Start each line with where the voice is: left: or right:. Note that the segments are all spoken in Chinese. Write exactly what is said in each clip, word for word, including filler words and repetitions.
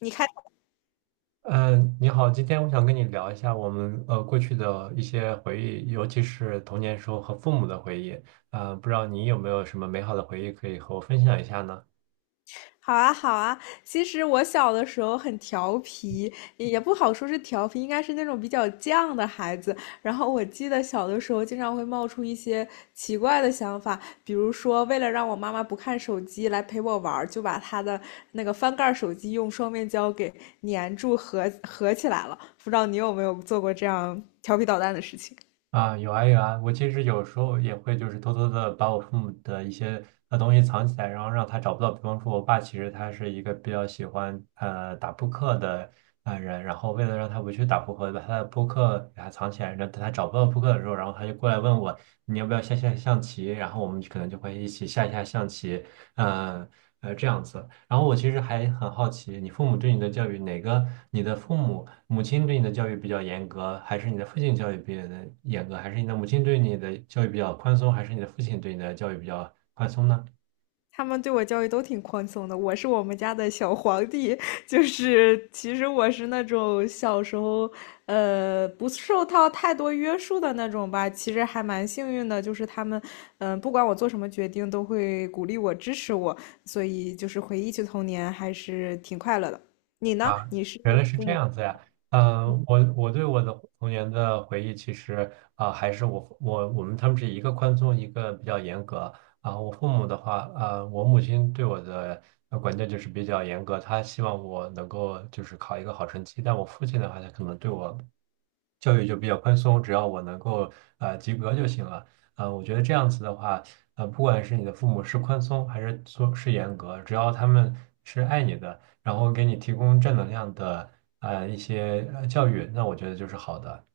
left: 你看，
right: 嗯，呃你好，今天我想跟你聊一下我们呃过去的一些回忆，尤其是童年时候和父母的回忆。呃，不知道你有没有什么美好的回忆可以和我分享一下呢？
left: 好啊，好啊。其实我小的时候很调皮，也不好说是调皮，应该是那种比较犟的孩子。然后我记得小的时候经常会冒出一些奇怪的想法，比如说为了让我妈妈不看手机来陪我玩儿就把她的那个翻盖儿手机用双面胶给粘住合合起来了。不知道你有没有做过这样调皮捣蛋的事情？
right: 啊，有啊有啊，我其实有时候也会就是偷偷的把我父母的一些呃东西藏起来，然后让他找不到。比方说，我爸其实他是一个比较喜欢呃打扑克的呃人，然后为了让他不去打扑克，把他的扑克给他藏起来，然后等他找不到扑克的时候，然后他就过来问我你要不要下下象棋，然后我们可能就会一起下一下象棋，呃呃这样子。然后我其实还很好奇，你父母对你的教育，哪个你的父母？母亲对你的教育比较严格，还是你的父亲教育比较的严格，还是你的母亲对你的教育比较宽松，还是你的父亲对你的教育比较宽松呢？
left: 他们对我教育都挺宽松的，我是我们家的小皇帝，就是其实我是那种小时候，呃，不受到太多约束的那种吧。其实还蛮幸运的，就是他们，嗯、呃不管我做什么决定，都会鼓励我、支持我，所以就是回忆起童年还是挺快乐的。你呢？
right: 啊，
left: 你是
right: 原来是
left: 父
right: 这
left: 母
right: 样子呀。嗯、我我对我的童年的回忆，其实啊、还是我我我们他们是一个宽松，一个比较严格啊、我父母的话，呃，我母亲对我的呃管教就是比较严格，她希望我能够就是考一个好成绩。但我父亲的话，他可能对我教育就比较宽松，只要我能够呃及格就行了。呃，我觉得这样子的话，呃，不管是你的父母是宽松还是说是严格，只要他们是爱你的。然后给你提供正能量的呃一些呃教育，那我觉得就是好的。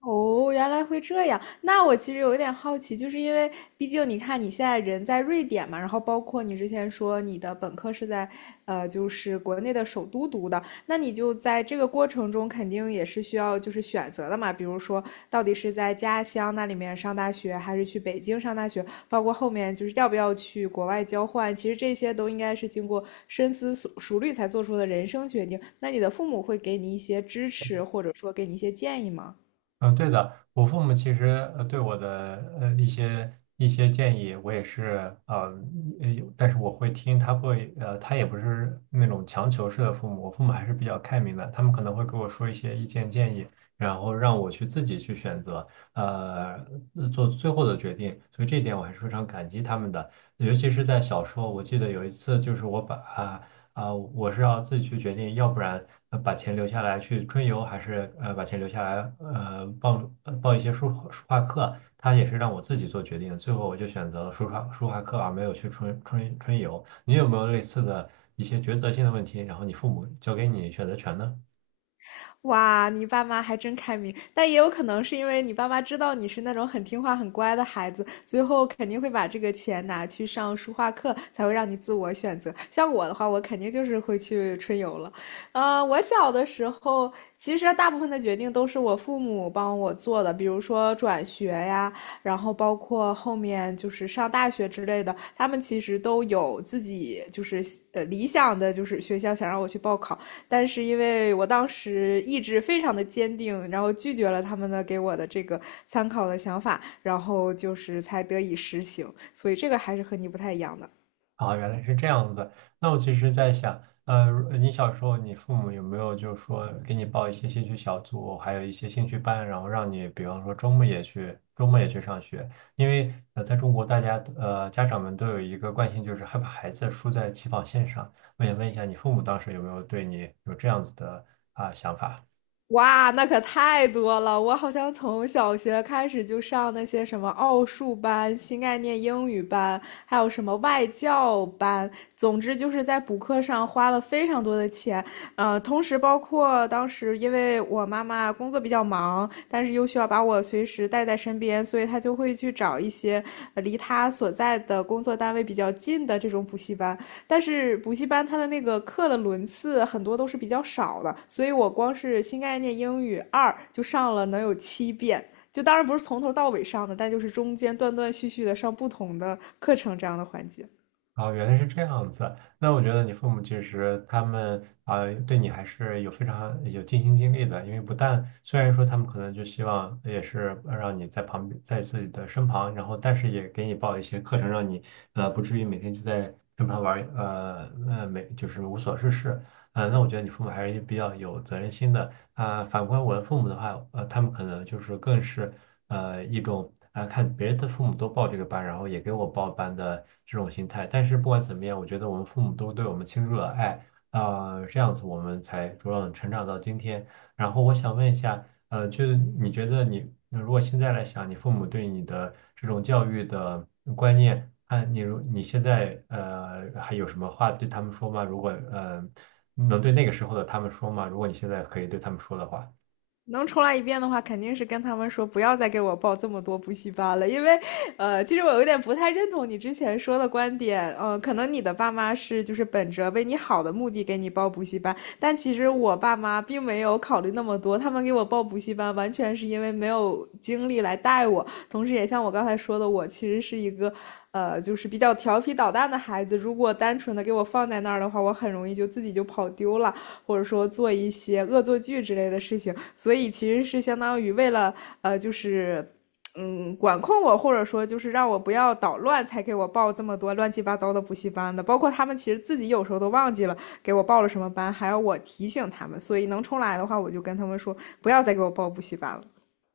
left: 哦，原来会这样。那我其实有一点好奇，就是因为毕竟你看你现在人在瑞典嘛，然后包括你之前说你的本科是在，呃，就是国内的首都读的，那你就在这个过程中肯定也是需要就是选择的嘛，比如说到底是在家乡那里面上大学，还是去北京上大学，包括后面就是要不要去国外交换，其实这些都应该是经过深思熟熟虑才做出的人生决定。那你的父母会给你一些支持，或者说给你一些建议吗？
right: 嗯，对的，我父母其实呃对我的呃一些一些建议，我也是呃，呃有但是我会听，他会呃，他也不是那种强求式的父母，我父母还是比较开明的，他们可能会给我说一些意见建议，然后让我去自己去选择，呃，呃做最后的决定，所以这一点我还是非常感激他们的，尤其是在小时候，我记得有一次就是我把啊、啊、我是要自己去决定，要不然呃把钱留下来去春游，还是呃把钱留下来呃报呃报一些书书画课，他也是让我自己做决定的最后我就选择了书画书画课而没有去春春春游。你有没有类似的一些抉择性的问题？然后你父母交给你选择权呢？
left: 哇，你爸妈还真开明，但也有可能是因为你爸妈知道你是那种很听话、很乖的孩子，最后肯定会把这个钱拿去上书画课，才会让你自我选择。像我的话，我肯定就是会去春游了。呃，我小的时候，其实大部分的决定都是我父母帮我做的，比如说转学呀，然后包括后面就是上大学之类的，他们其实都有自己就是呃理想的，就是学校想让我去报考。但是因为我当时意志非常的坚定，然后拒绝了他们的给我的这个参考的想法，然后就是才得以实行，所以这个还是和你不太一样的。
right: 啊，原来是这样子。那我其实在想，呃，如你小时候，你父母有没有就是说给你报一些兴趣小组，还有一些兴趣班，然后让你，比方说周末也去，周末也去上学？因为呃，在中国，大家呃家长们都有一个惯性，就是害怕孩子输在起跑线上。我想问一下，你父母当时有没有对你有这样子的啊、想法？
left: 哇，那可太多了！我好像从小学开始就上那些什么奥数班、新概念英语班，还有什么外教班。总之就是在补课上花了非常多的钱，呃，同时包括当时因为我妈妈工作比较忙，但是又需要把我随时带在身边，所以她就会去找一些呃离她所在的工作单位比较近的这种补习班。但是补习班它的那个课的轮次很多都是比较少的，所以我光是新概念英语二就上了能有七遍。就当然不是从头到尾上的，但就是中间断断续续的上不同的课程这样的环节。
right: 哦，原来是这样子。那我觉得你父母其实他们啊、呃对你还是有非常有尽心尽力的。因为不但虽然说他们可能就希望也是呃让你在旁边，在自己的身旁，然后但是也给你报一些课程，让你呃不至于每天就在身旁玩儿呃呃没就是无所事事。呃，那我觉得你父母还是比较有责任心的。啊、反观我的父母的话，呃，他们可能就是更是。呃一种啊、看别人的父母都报这个班，然后也给我报班的这种心态。但是不管怎么样，我觉得我们父母都对我们倾注了爱，啊，这样子我们才茁壮成长到今天。然后我想问一下，呃，就是你觉得你那如果现在来想，你父母对你的这种教育的观念，看你如你现在呃还有什么话对他们说吗？如果呃能对那个时候的他们说吗？如果你现在可以对他们说的话。
left: 能重来一遍的话，肯定是跟他们说不要再给我报这么多补习班了，因为，呃，其实我有点不太认同你之前说的观点，嗯呃，可能你的爸妈是就是本着为你好的目的给你报补习班，但其实我爸妈并没有考虑那么多，他们给我报补习班完全是因为没有精力来带我，同时也像我刚才说的，我其实是一个。呃，就是比较调皮捣蛋的孩子，如果单纯的给我放在那儿的话，我很容易就自己就跑丢了。或者说做一些恶作剧之类的事情，所以其实是相当于为了呃，就是嗯管控我，或者说就是让我不要捣乱，才给我报这么多乱七八糟的补习班的。包括他们其实自己有时候都忘记了给我报了什么班，还要我提醒他们，所以能重来的话，我就跟他们说不要再给我报补习班了。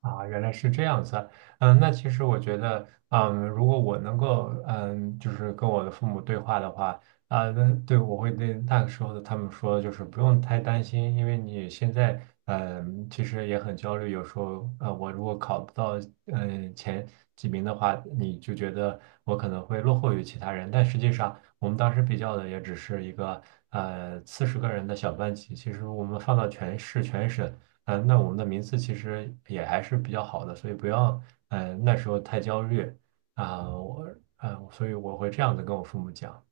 right: 啊，原来是这样子啊。嗯，那其实我觉得，嗯，如果我能够，嗯，就是跟我的父母对话的话，啊，那对我会对那个时候的他们说，就是不用太担心，因为你现在，嗯，其实也很焦虑，有时候，呃，我如果考不到，嗯，前几名的话，你就觉得我可能会落后于其他人，但实际上，我们当时比较的也只是一个，呃，四十个人的小班级，其实我们放到全市全省。嗯，呃那我们的名次其实也还是比较好的，所以不要，嗯，那时候太焦虑啊，我，嗯，所以我会这样子跟我父母讲。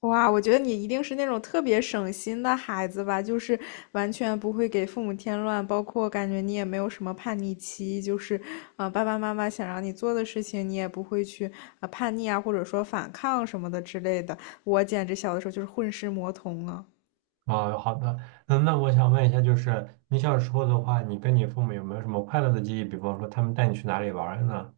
left: 哇，我觉得你一定是那种特别省心的孩子吧，就是完全不会给父母添乱，包括感觉你也没有什么叛逆期，就是，呃，爸爸妈妈想让你做的事情，你也不会去呃叛逆啊，或者说反抗什么的之类的。我简直小的时候就是混世魔童啊。
right: 啊，好的，嗯，那我想问一下，就是你小时候的话，你跟你父母有没有什么快乐的记忆？比方说，他们带你去哪里玩儿呢？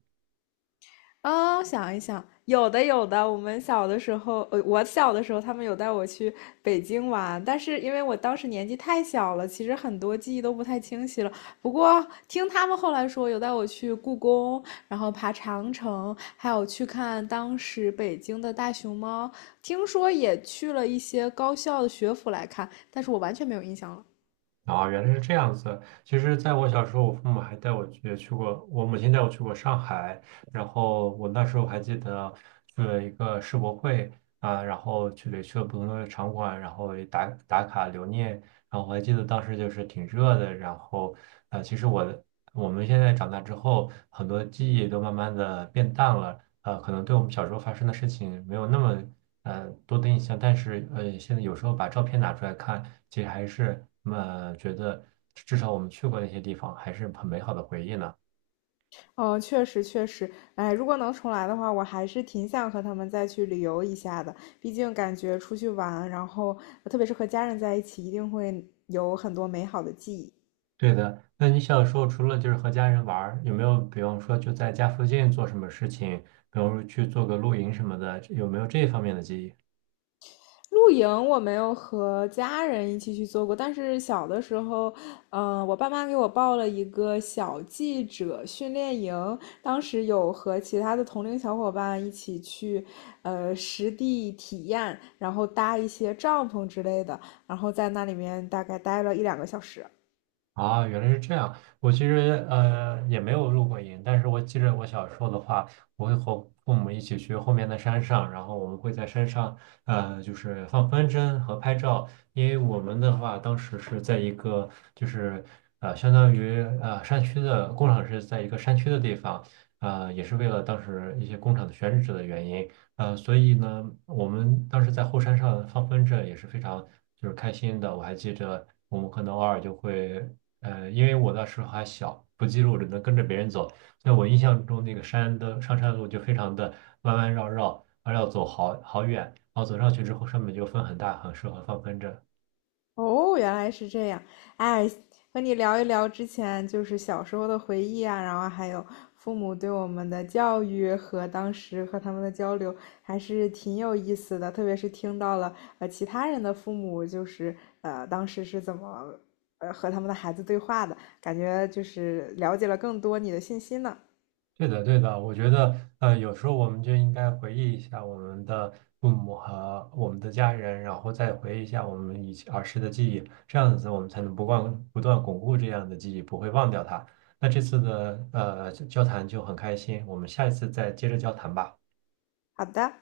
left: 啊、想一想，有的有的。我们小的时候，呃，我小的时候，他们有带我去北京玩，但是因为我当时年纪太小了，其实很多记忆都不太清晰了。不过听他们后来说，有带我去故宫，然后爬长城，还有去看当时北京的大熊猫。听说也去了一些高校的学府来看，但是我完全没有印象了。
right: 啊，原来是这样子。其实，在我小时候，我父母还带我去去过，我母亲带我去过上海，然后我那时候还记得去了一个世博会啊，然后去了去了不同的场馆，然后也打打卡留念。然后我还记得当时就是挺热的，然后呃，其实我的我们现在长大之后，很多记忆都慢慢的变淡了，呃，可能对我们小时候发生的事情没有那么呃多的印象，但是呃，现在有时候把照片拿出来看，其实还是呃觉得至少我们去过那些地方，还是很美好的回忆呢。
left: 嗯，确实确实，哎，如果能重来的话，我还是挺想和他们再去旅游一下的。毕竟感觉出去玩，然后呃特别是和家人在一起，一定会有很多美好的记忆。
right: 对的，那你小时候除了就是和家人玩儿，有没有比方说就在家附近做什么事情，比方说去做个露营什么的，有没有这方面的记忆？
left: 露营我没有和家人一起去做过，但是小的时候，嗯、呃我爸妈给我报了一个小记者训练营，当时有和其他的同龄小伙伴一起去，呃，实地体验，然后搭一些帐篷之类的，然后在那里面大概待了一两个小时。
right: 啊，原来是这样。我其实呃也没有入过营，但是我记着我小时候的话，我会和父母一起去后面的山上，然后我们会在山上呃就是放风筝和拍照，因为我们的话当时是在一个就是呃相当于呃山区的工厂是在一个山区的地方，呃也是为了当时一些工厂的选址的原因，呃所以呢我们当时在后山上放风筝也是非常就是开心的，我还记着。我们可能偶尔就会呃，因为我那时候还小，不记录，只能跟着别人走。在我印象中，那个山的上山路就非常的弯弯绕绕，还要走好好远。然后走上去之后，上面就风很大，很适合放风筝。
left: 哦，原来是这样。哎，和你聊一聊之前就是小时候的回忆啊，然后还有父母对我们的教育和当时和他们的交流，还是挺有意思的。特别是听到了呃其他人的父母就是呃当时是怎么呃和他们的孩子对话的，感觉就是了解了更多你的信息呢。
right: 对的，对的，我觉得，呃，有时候我们就应该回忆一下我们的父母和我们的家人，然后再回忆一下我们以前儿时的记忆，这样子我们才能不忘不断巩固这样的记忆，不会忘掉它。那这次的呃交谈就很开心，我们下一次再接着交谈吧。
left: 好的。